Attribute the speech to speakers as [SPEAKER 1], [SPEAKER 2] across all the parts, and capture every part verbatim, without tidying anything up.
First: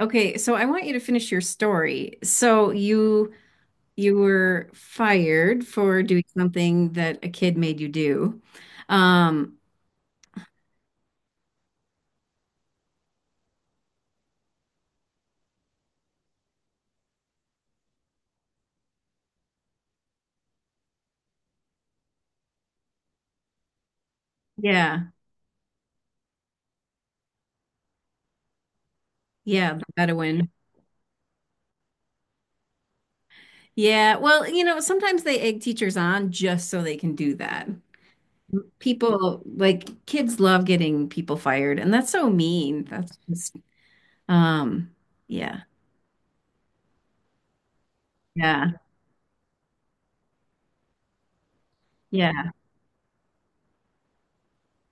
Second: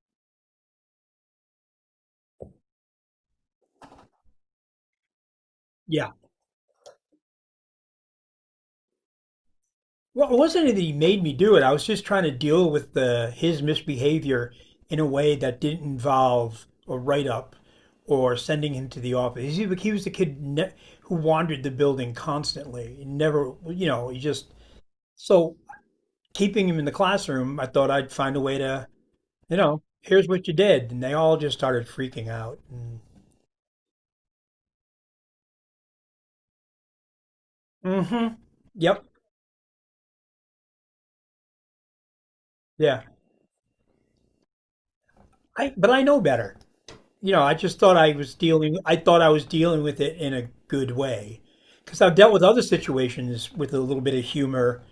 [SPEAKER 1] Okay, so I want you to finish your story. So you you were fired for
[SPEAKER 2] Yeah.
[SPEAKER 1] doing something that a kid made you do. Um,
[SPEAKER 2] Well, it wasn't that he made me do it. I was just trying to deal with the his misbehavior in a way that didn't involve a write up or sending him to the office. He, he was the kid ne- who wandered the building constantly. He never, you know, he just
[SPEAKER 1] yeah,
[SPEAKER 2] so keeping him in the classroom. I thought I'd find a way to, you
[SPEAKER 1] yeah,
[SPEAKER 2] know,
[SPEAKER 1] the
[SPEAKER 2] here's what
[SPEAKER 1] Bedouin.
[SPEAKER 2] you did, and they all just started freaking out. And,
[SPEAKER 1] Yeah, well, you know, sometimes they egg teachers on just so they can do that.
[SPEAKER 2] mm-hmm. Yep.
[SPEAKER 1] People like kids love getting people fired, and that's so mean.
[SPEAKER 2] Yeah.
[SPEAKER 1] That's just um, yeah,
[SPEAKER 2] I but I know better. You know, I just thought I was
[SPEAKER 1] yeah,
[SPEAKER 2] dealing, I thought I was dealing with it in a good way. Because I've dealt with
[SPEAKER 1] yeah,
[SPEAKER 2] other situations with a little bit of humor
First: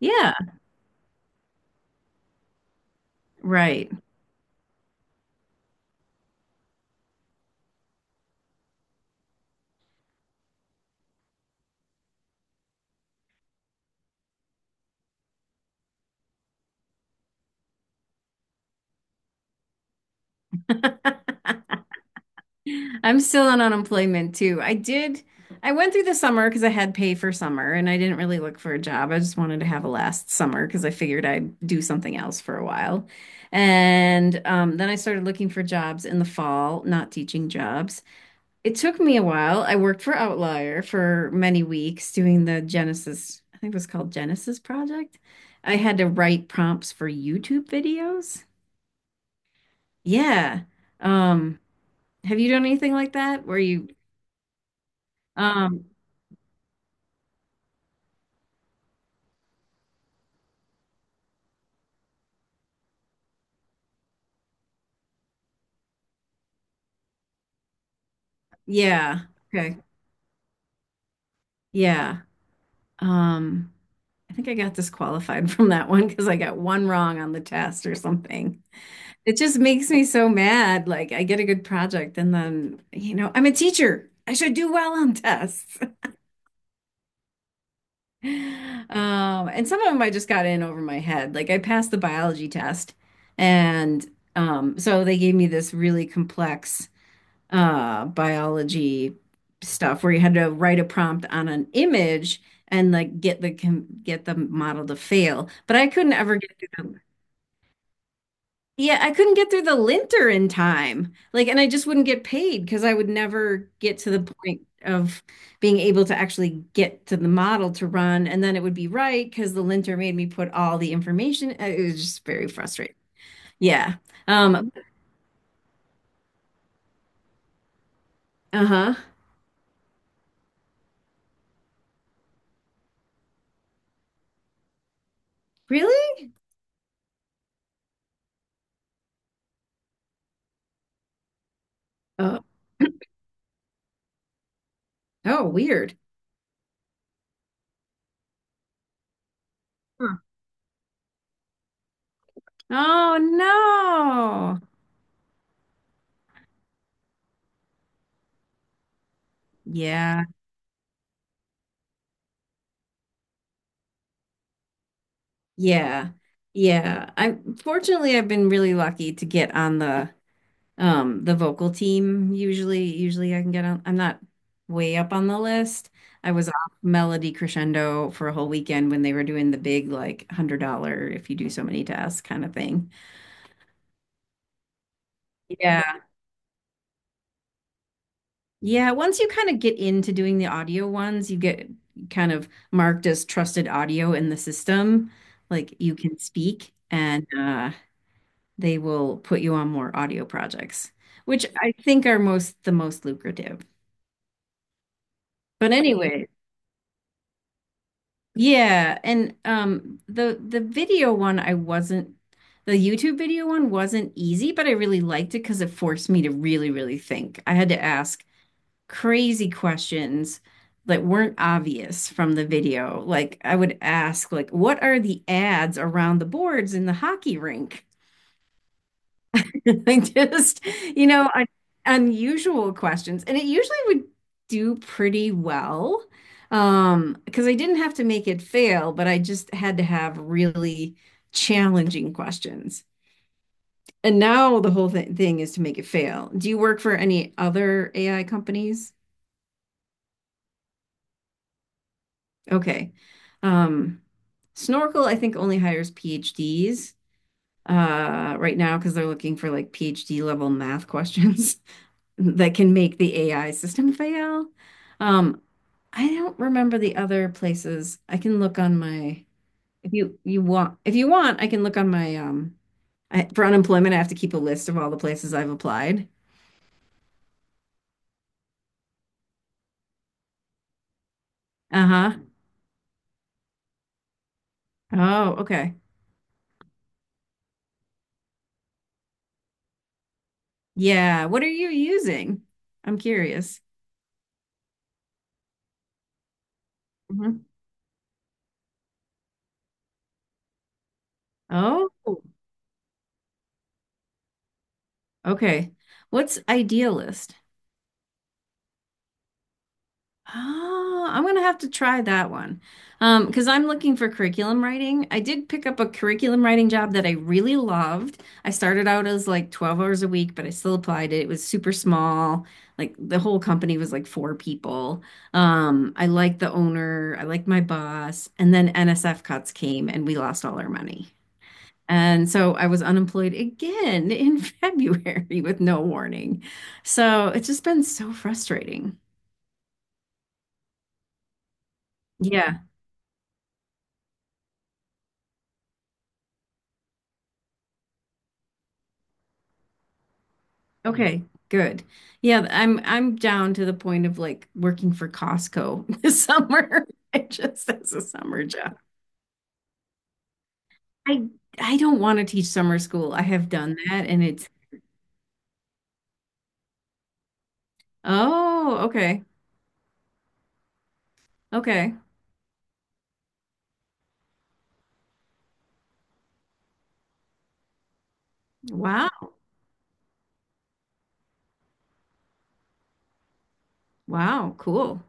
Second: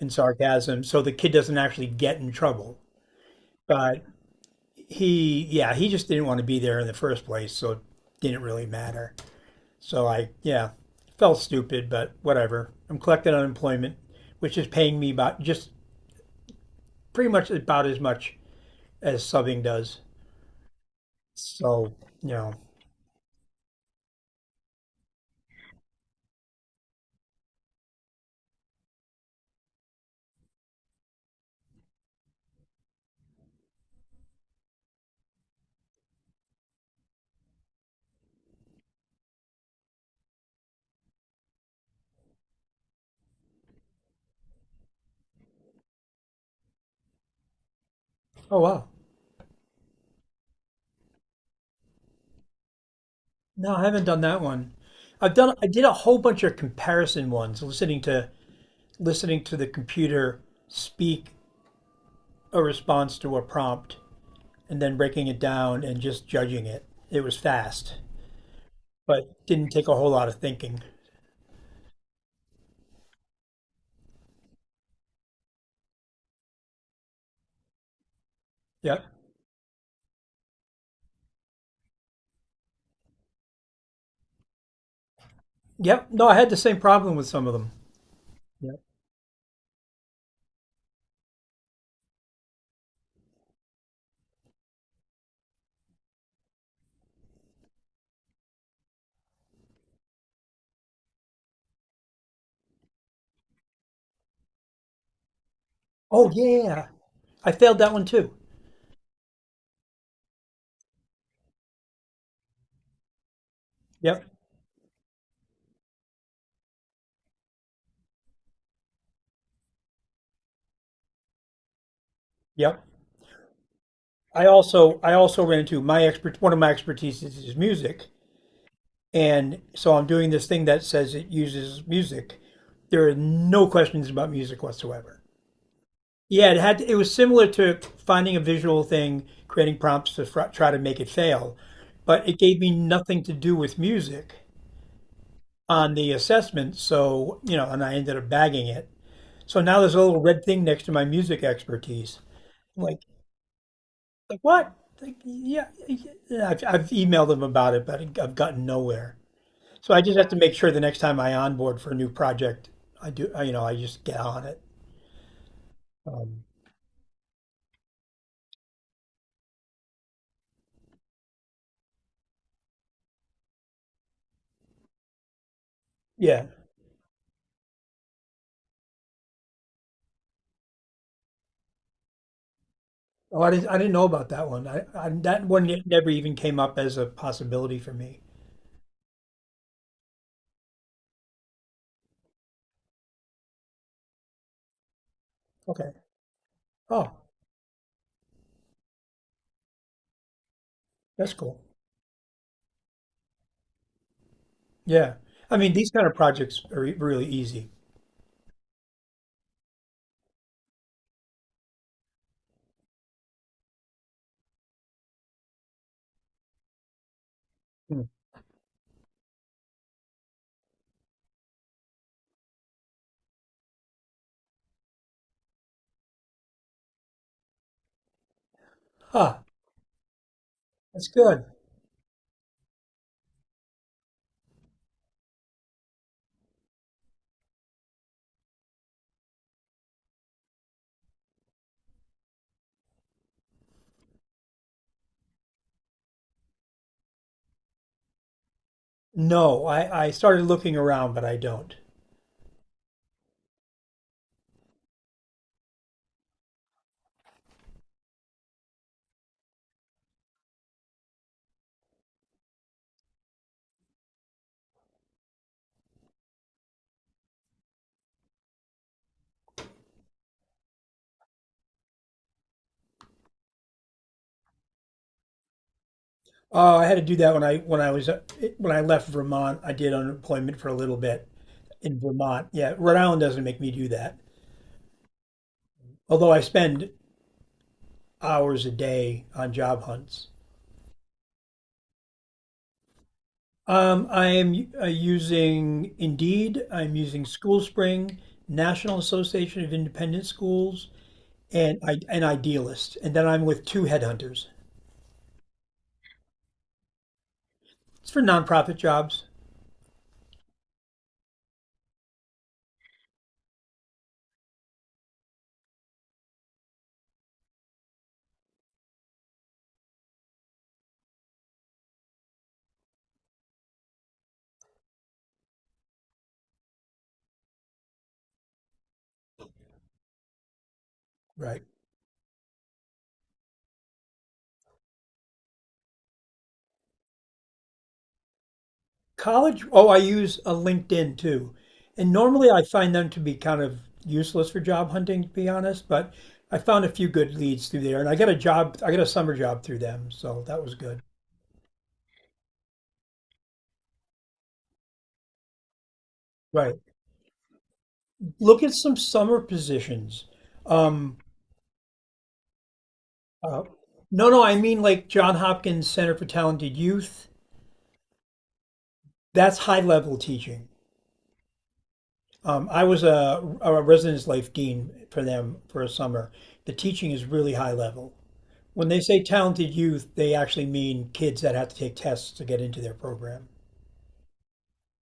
[SPEAKER 2] and sarcasm, so the kid doesn't actually get in trouble.
[SPEAKER 1] right.
[SPEAKER 2] But he, yeah, he just didn't want to be there in the first place, so it didn't really matter. So I, yeah, felt stupid, but whatever. I'm collecting unemployment, which is paying me about just pretty much about as much as subbing does. So, you know,
[SPEAKER 1] I'm still on unemployment too. I did, I went through the summer because I had pay for summer and I didn't really look for a job. I just wanted to have a last summer because I figured I'd do something else for a while. And um, then I started looking for jobs in the fall, not teaching jobs. It took me a while. I worked for Outlier for many weeks doing the Genesis, I think it was called Genesis Project. I had to write prompts for YouTube videos.
[SPEAKER 2] oh wow.
[SPEAKER 1] Yeah. Um, have you done anything like that where
[SPEAKER 2] No, I
[SPEAKER 1] you
[SPEAKER 2] haven't done that one. I've done I did
[SPEAKER 1] Um,
[SPEAKER 2] a whole bunch of comparison ones, listening to listening to the computer speak a response to a prompt and then breaking it down and just judging it. It was fast,
[SPEAKER 1] yeah.
[SPEAKER 2] but didn't
[SPEAKER 1] Okay.
[SPEAKER 2] take a whole lot of thinking.
[SPEAKER 1] Yeah. Um, I think I got disqualified from that one because I got one wrong on the test or something.
[SPEAKER 2] Yep.
[SPEAKER 1] It just makes me so mad. Like I get a good project and then, you know, I'm a teacher. I should do well on tests.
[SPEAKER 2] Yep. No, I had the same problem with some of them. Yep.
[SPEAKER 1] Um, and some of them I just got in over my head. Like I passed the biology test and um, so they gave me this really complex uh, biology stuff where you had to write a prompt on an image and like get the com- get the model to fail. But I couldn't
[SPEAKER 2] Oh
[SPEAKER 1] ever get
[SPEAKER 2] yeah.
[SPEAKER 1] through the
[SPEAKER 2] I failed that one too.
[SPEAKER 1] yeah, I couldn't get through the linter in time. Like, and I just wouldn't get paid because I would never get to the
[SPEAKER 2] Yep.
[SPEAKER 1] point of being able to actually get to the model to run, and then it would be right because the linter made me put all the information. uh, It was just very
[SPEAKER 2] Yep.
[SPEAKER 1] frustrating. Yeah.
[SPEAKER 2] I
[SPEAKER 1] Um,
[SPEAKER 2] also I also ran into my expert one of my expertise is is music.
[SPEAKER 1] uh-huh.
[SPEAKER 2] And so I'm doing this thing that says it uses music. There are no questions about music whatsoever.
[SPEAKER 1] Really?
[SPEAKER 2] Yeah, it had it was similar to finding a visual thing, creating prompts to fr- try to make it fail, but it
[SPEAKER 1] Oh,
[SPEAKER 2] gave me nothing to do with music
[SPEAKER 1] oh,
[SPEAKER 2] on
[SPEAKER 1] weird.
[SPEAKER 2] the assessment. So you know, and I ended up bagging it. So now there's a little red thing next to my music expertise. I'm like,
[SPEAKER 1] Oh
[SPEAKER 2] like
[SPEAKER 1] no.
[SPEAKER 2] what? Like, yeah, yeah, I've, I've emailed them about it, but I've gotten nowhere. So I just
[SPEAKER 1] Yeah.
[SPEAKER 2] have to make sure the next time I onboard for a new project, I do, I, you know, I just get on it.
[SPEAKER 1] Yeah.
[SPEAKER 2] Um,
[SPEAKER 1] Yeah. I fortunately I've been really lucky to get on the um the vocal team. Usually usually I can get on I'm not way up on the list. I
[SPEAKER 2] yeah.
[SPEAKER 1] was off Melody Crescendo for a whole weekend when they were doing the big like one hundred dollar if you do so many tasks kind of thing.
[SPEAKER 2] Oh, I didn't, I didn't know about that one. I, I that one
[SPEAKER 1] Yeah.
[SPEAKER 2] it never even came up as a possibility for me.
[SPEAKER 1] Yeah, once you kind of get into doing the audio ones, you get kind of marked as trusted audio in the system. Like
[SPEAKER 2] Okay.
[SPEAKER 1] you can speak
[SPEAKER 2] Oh,
[SPEAKER 1] and uh they will put you on more audio projects,
[SPEAKER 2] that's
[SPEAKER 1] which
[SPEAKER 2] cool.
[SPEAKER 1] I think are most the most lucrative.
[SPEAKER 2] Yeah. I mean,
[SPEAKER 1] But
[SPEAKER 2] these kind of
[SPEAKER 1] anyway,
[SPEAKER 2] projects are e- really easy.
[SPEAKER 1] yeah, and um the the video one I wasn't the YouTube video one wasn't easy, but I really liked it because it forced me to really, really think. I had to
[SPEAKER 2] Hmm.
[SPEAKER 1] ask crazy questions that weren't obvious from the video. Like I would ask like what are the ads around the boards in the hockey rink?
[SPEAKER 2] Huh.
[SPEAKER 1] Like just,
[SPEAKER 2] That's
[SPEAKER 1] you know,
[SPEAKER 2] good.
[SPEAKER 1] un- unusual questions. And it usually would do pretty well. Um, because I didn't have to make it fail, but I just had to have really challenging questions. And now the whole th thing is to make it fail. Do you work for any other A I companies?
[SPEAKER 2] No, I, I started looking around, but I don't.
[SPEAKER 1] Okay. Um, Snorkel, I think, only hires P H Ds. Uh, right now because they're looking for like P H D level math questions that can make the A I system fail. Um, I don't remember the other places. I can look on my if you you want if you want I can look on my um I, for unemployment I have to keep a list of all the places I've applied.
[SPEAKER 2] Oh, I had to do that when I when I was uh, when I left Vermont. I did unemployment for a little bit in
[SPEAKER 1] Uh-huh.
[SPEAKER 2] Vermont. Yeah, Rhode Island doesn't make me do that.
[SPEAKER 1] Oh, okay.
[SPEAKER 2] Although I spend hours a day on job hunts.
[SPEAKER 1] Yeah. What are you using? I'm curious.
[SPEAKER 2] Um, I am uh, using Indeed, I'm using
[SPEAKER 1] Mhm.
[SPEAKER 2] SchoolSpring, National Association of Independent Schools, and I,
[SPEAKER 1] Oh,
[SPEAKER 2] and Idealist. And then I'm with two headhunters.
[SPEAKER 1] okay. What's idealist?
[SPEAKER 2] It's for nonprofit jobs.
[SPEAKER 1] Oh, I'm gonna have to try that one. Um, because I'm looking for curriculum writing. I did pick up a curriculum writing job that I really loved. I started out as like twelve hours a week, but I still applied it. It was super small. Like the whole company was like four people. Um, I liked the owner, I liked my boss, and then N S F cuts came and we lost all our money.
[SPEAKER 2] Right.
[SPEAKER 1] And so I was unemployed again in February with no warning. So it's just been so frustrating.
[SPEAKER 2] College, oh, I use a LinkedIn too. And normally
[SPEAKER 1] Yeah.
[SPEAKER 2] I find them to be kind of useless for job hunting, to be honest, but I found a few good leads through there. And I got a job, I got a summer job through them. So that was good.
[SPEAKER 1] Okay, good. Yeah, I'm I'm down to the point of like working for Costco this
[SPEAKER 2] Right.
[SPEAKER 1] summer. It just as a summer
[SPEAKER 2] Look at
[SPEAKER 1] job.
[SPEAKER 2] some summer positions. Um,
[SPEAKER 1] I I don't want to teach summer school. I have
[SPEAKER 2] uh,
[SPEAKER 1] done that and
[SPEAKER 2] no, no,
[SPEAKER 1] it's
[SPEAKER 2] I mean like John Hopkins Center for Talented Youth.
[SPEAKER 1] oh, okay.
[SPEAKER 2] That's high level teaching.
[SPEAKER 1] Okay.
[SPEAKER 2] Um, I was a, a residence life dean for them for a summer. The teaching is really high level. When they
[SPEAKER 1] Wow.
[SPEAKER 2] say talented youth, they actually mean kids that have to take tests to get into their program.
[SPEAKER 1] Wow, cool.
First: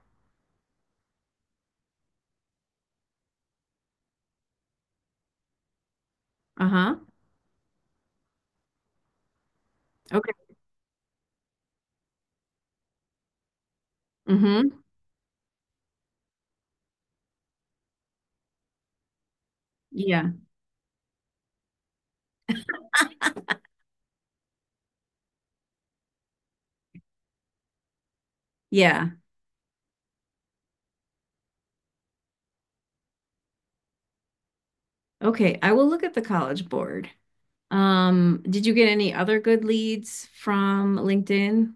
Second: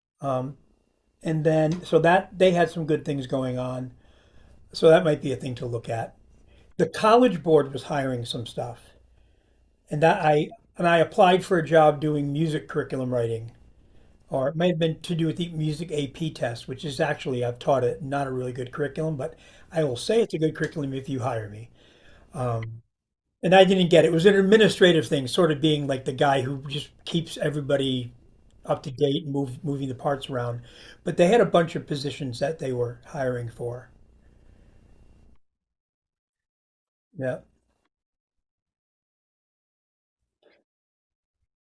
[SPEAKER 2] And then, so that they had some good things going on. So that might be a thing to look at. The
[SPEAKER 1] Uh-huh.
[SPEAKER 2] College Board was hiring some stuff. and that
[SPEAKER 1] Okay.
[SPEAKER 2] I and I applied for a job doing music curriculum writing, or it may have
[SPEAKER 1] Mm-hmm.
[SPEAKER 2] been to do with the music A P test, which is actually I've taught it, not a really good curriculum, but I will say
[SPEAKER 1] Yeah.
[SPEAKER 2] it's a good curriculum if you hire me. And I didn't get it. It was an administrative thing, sort of being like the guy who just keeps everybody up to
[SPEAKER 1] Yeah.
[SPEAKER 2] date, move moving the parts around. But they had a bunch of positions that they were hiring for.
[SPEAKER 1] Okay. I will look at the College Board.
[SPEAKER 2] Yeah.
[SPEAKER 1] Um, did you get any other good leads from LinkedIn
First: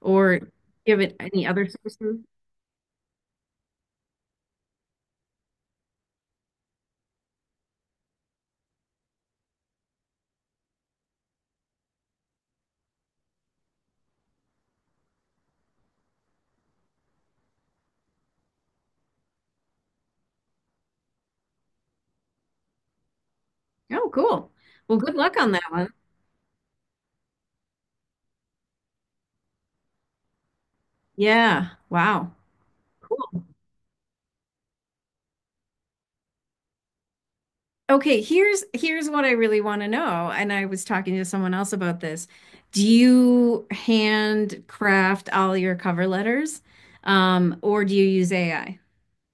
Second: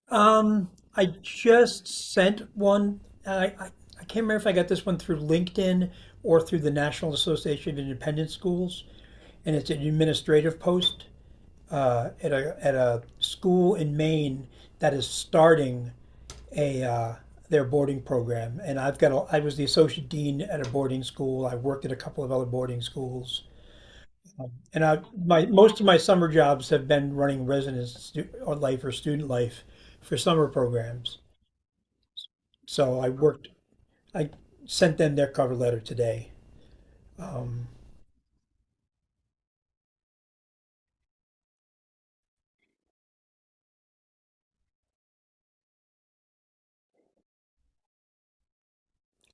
[SPEAKER 1] or
[SPEAKER 2] Um,
[SPEAKER 1] give
[SPEAKER 2] I
[SPEAKER 1] it any other
[SPEAKER 2] just
[SPEAKER 1] sources?
[SPEAKER 2] sent one. I, I, I can't remember if I got this one through LinkedIn or through the National Association of Independent Schools, and it's an administrative post uh, at a at a school in Maine that is starting a uh, their boarding program. And I've got a, I was the associate dean at a boarding school. I worked at a couple of other boarding schools,
[SPEAKER 1] Oh, cool.
[SPEAKER 2] and I
[SPEAKER 1] Well, good luck
[SPEAKER 2] my
[SPEAKER 1] on that
[SPEAKER 2] most of
[SPEAKER 1] one.
[SPEAKER 2] my summer jobs have been running residence stu- or life or student life for summer programs.
[SPEAKER 1] Yeah. Wow.
[SPEAKER 2] So I
[SPEAKER 1] Cool.
[SPEAKER 2] worked I sent them their cover letter today. Um,
[SPEAKER 1] Okay, here's here's what I really want to know, and I was talking to someone else about this. Do you handcraft all your cover letters, um, or do you use A I?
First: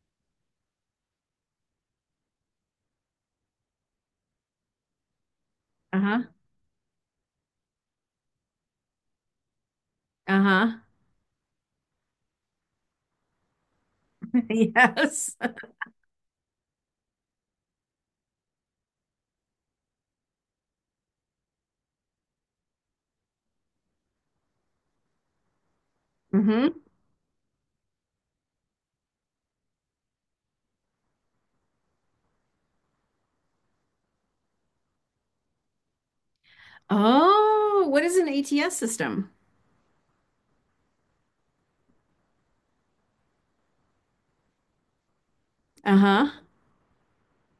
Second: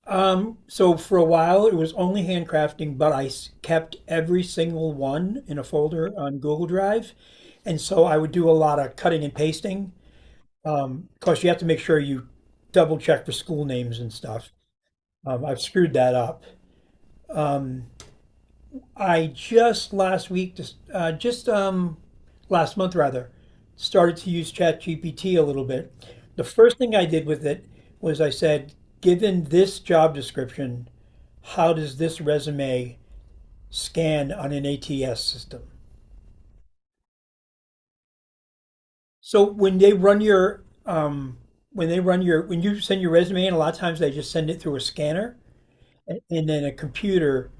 [SPEAKER 2] um, so for a while it was only handcrafting, but I kept every single one in a folder
[SPEAKER 1] Uh-huh.
[SPEAKER 2] on Google Drive, and so I would do a lot of cutting and pasting.
[SPEAKER 1] Uh-huh.
[SPEAKER 2] Because you have to make sure you double check for school names and stuff.
[SPEAKER 1] Yes.
[SPEAKER 2] Um, I've screwed that up. I just last week, just uh, just um, last month rather, started to use ChatGPT a little bit. The first
[SPEAKER 1] Mm-hmm.
[SPEAKER 2] thing I did with it was I said, given this job description, how does this resume scan on an A T S system?
[SPEAKER 1] Oh, what is an A T S system?
[SPEAKER 2] So when they run your um, when they run your when you send your resume in, a lot of times they just send it through a scanner, and,
[SPEAKER 1] Uh-huh.
[SPEAKER 2] and then a computer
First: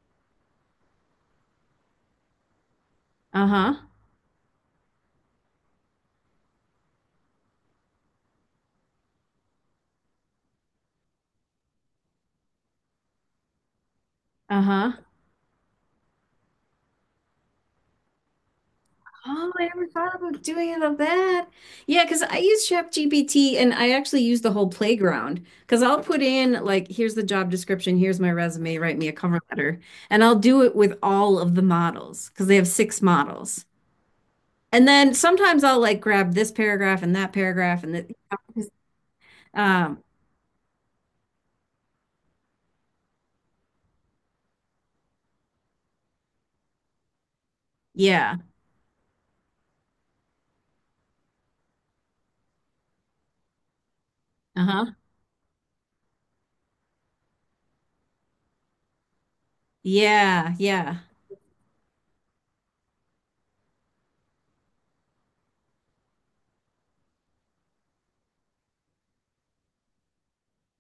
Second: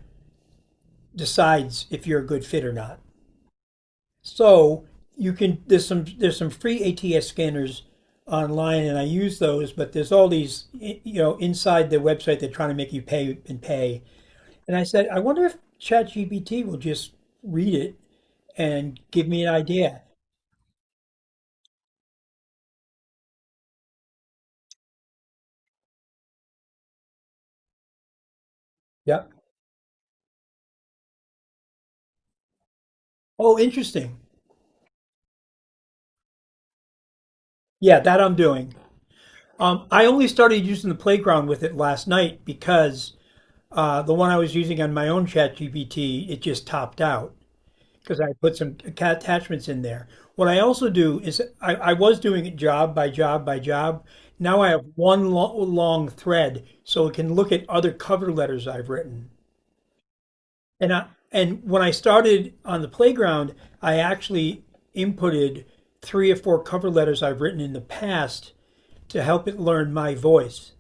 [SPEAKER 2] decides if you're a good fit or not.
[SPEAKER 1] Uh-huh.
[SPEAKER 2] So you can there's some there's some free A T S scanners online, and I use those. But there's all these you know inside the website they're trying to make you pay and pay. And I
[SPEAKER 1] Uh-huh.
[SPEAKER 2] said, I wonder if ChatGPT will just read it and give me
[SPEAKER 1] Oh,
[SPEAKER 2] an
[SPEAKER 1] I never
[SPEAKER 2] idea.
[SPEAKER 1] thought about doing it of that. Yeah, because I use ChatGPT and I actually use the whole playground because I'll put in like, here's the job description, here's my resume, write me a
[SPEAKER 2] Yeah.
[SPEAKER 1] cover letter, and I'll do it with all of the models because they have six
[SPEAKER 2] Oh,
[SPEAKER 1] models.
[SPEAKER 2] interesting.
[SPEAKER 1] And then sometimes I'll like grab this paragraph and that paragraph and
[SPEAKER 2] Yeah,
[SPEAKER 1] the,
[SPEAKER 2] that I'm doing. Um,
[SPEAKER 1] um,
[SPEAKER 2] I only started using the playground with it last night because uh, the one I was using on my own chat G P T, it just topped out because I
[SPEAKER 1] yeah,
[SPEAKER 2] put some ca- attachments in there. What I also do is I, I was doing it job by job by job. Now I have
[SPEAKER 1] uh-huh,
[SPEAKER 2] one lo long thread so it can look at other cover letters I've written.
[SPEAKER 1] yeah,
[SPEAKER 2] And
[SPEAKER 1] yeah.
[SPEAKER 2] I, and when I started on the playground, I actually inputted three or four cover letters I've written in the past to help it learn my voice.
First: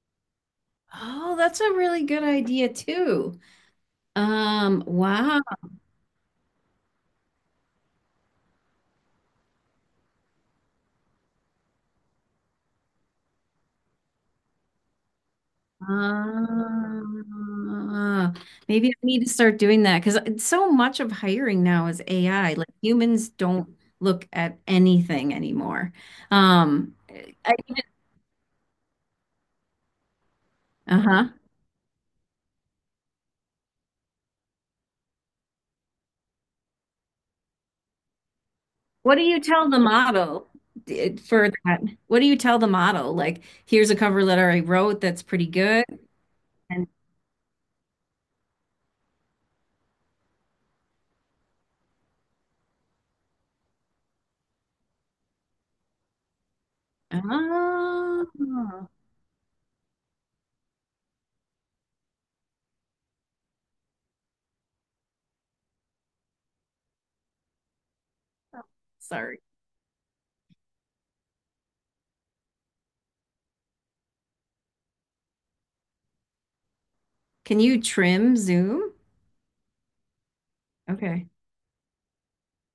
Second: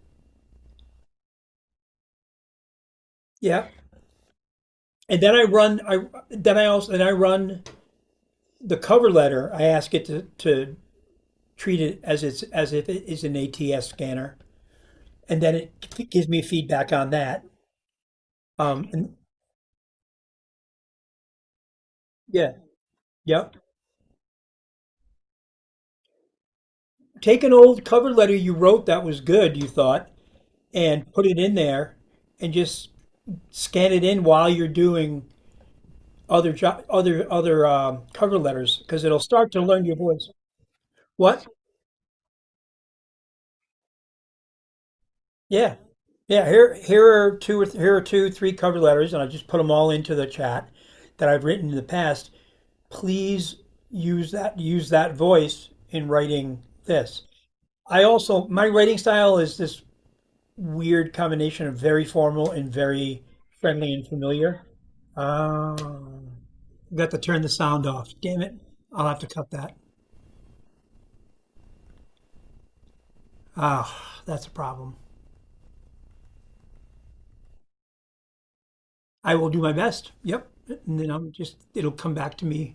[SPEAKER 1] Oh, that's a really good idea too.
[SPEAKER 2] Yeah.
[SPEAKER 1] Um,
[SPEAKER 2] And then
[SPEAKER 1] wow.
[SPEAKER 2] I run I then I also then I run the cover letter. I ask it to, to treat it as it's as if it is an A T S scanner. And then it gives me feedback on that.
[SPEAKER 1] Ah,
[SPEAKER 2] Um
[SPEAKER 1] maybe I
[SPEAKER 2] and
[SPEAKER 1] need to start doing that because so much of hiring now is
[SPEAKER 2] yeah.
[SPEAKER 1] A I. Like humans
[SPEAKER 2] Yep.
[SPEAKER 1] don't look at anything anymore. Um,
[SPEAKER 2] Take an
[SPEAKER 1] I,
[SPEAKER 2] old cover letter you wrote that was good, you thought, and put
[SPEAKER 1] uh-huh.
[SPEAKER 2] it in there and just scan it in while you're doing other job, other other um, cover letters because
[SPEAKER 1] What
[SPEAKER 2] it'll
[SPEAKER 1] do you
[SPEAKER 2] start to
[SPEAKER 1] tell the
[SPEAKER 2] learn your voice.
[SPEAKER 1] model d-
[SPEAKER 2] What?
[SPEAKER 1] for that? What do you tell the model? Like, here's a cover letter I wrote that's pretty
[SPEAKER 2] Yeah,
[SPEAKER 1] good.
[SPEAKER 2] yeah. Here,
[SPEAKER 1] And
[SPEAKER 2] here are two or th- here are two, three cover letters, and I just put them all into the chat that I've written in the past. Please use that use that voice in writing this. I also my
[SPEAKER 1] oh,
[SPEAKER 2] writing style is this weird combination of very formal and very friendly and familiar. Uh, got to turn the sound off. Damn it! I'll have to
[SPEAKER 1] sorry.
[SPEAKER 2] cut that. Ah, that's a problem.
[SPEAKER 1] Can you trim Zoom?
[SPEAKER 2] I will do my best. Yep. And then
[SPEAKER 1] Okay.
[SPEAKER 2] I'm just, it'll come back to me.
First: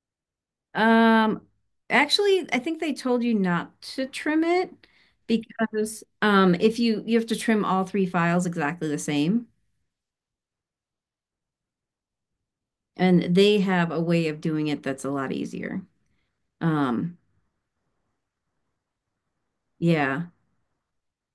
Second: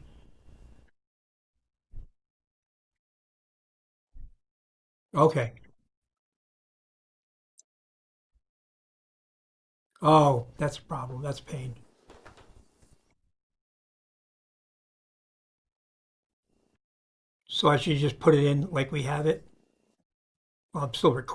[SPEAKER 1] Um, actually, I think they told you not to trim it
[SPEAKER 2] Okay.
[SPEAKER 1] because um, if you you have to trim all three files exactly the same,
[SPEAKER 2] Oh, that's a problem. That's pain.
[SPEAKER 1] and they have a way of doing it that's a lot easier. Um,
[SPEAKER 2] So I should just put it in like we have it.
[SPEAKER 1] yeah.
[SPEAKER 2] Well, I'm still recording.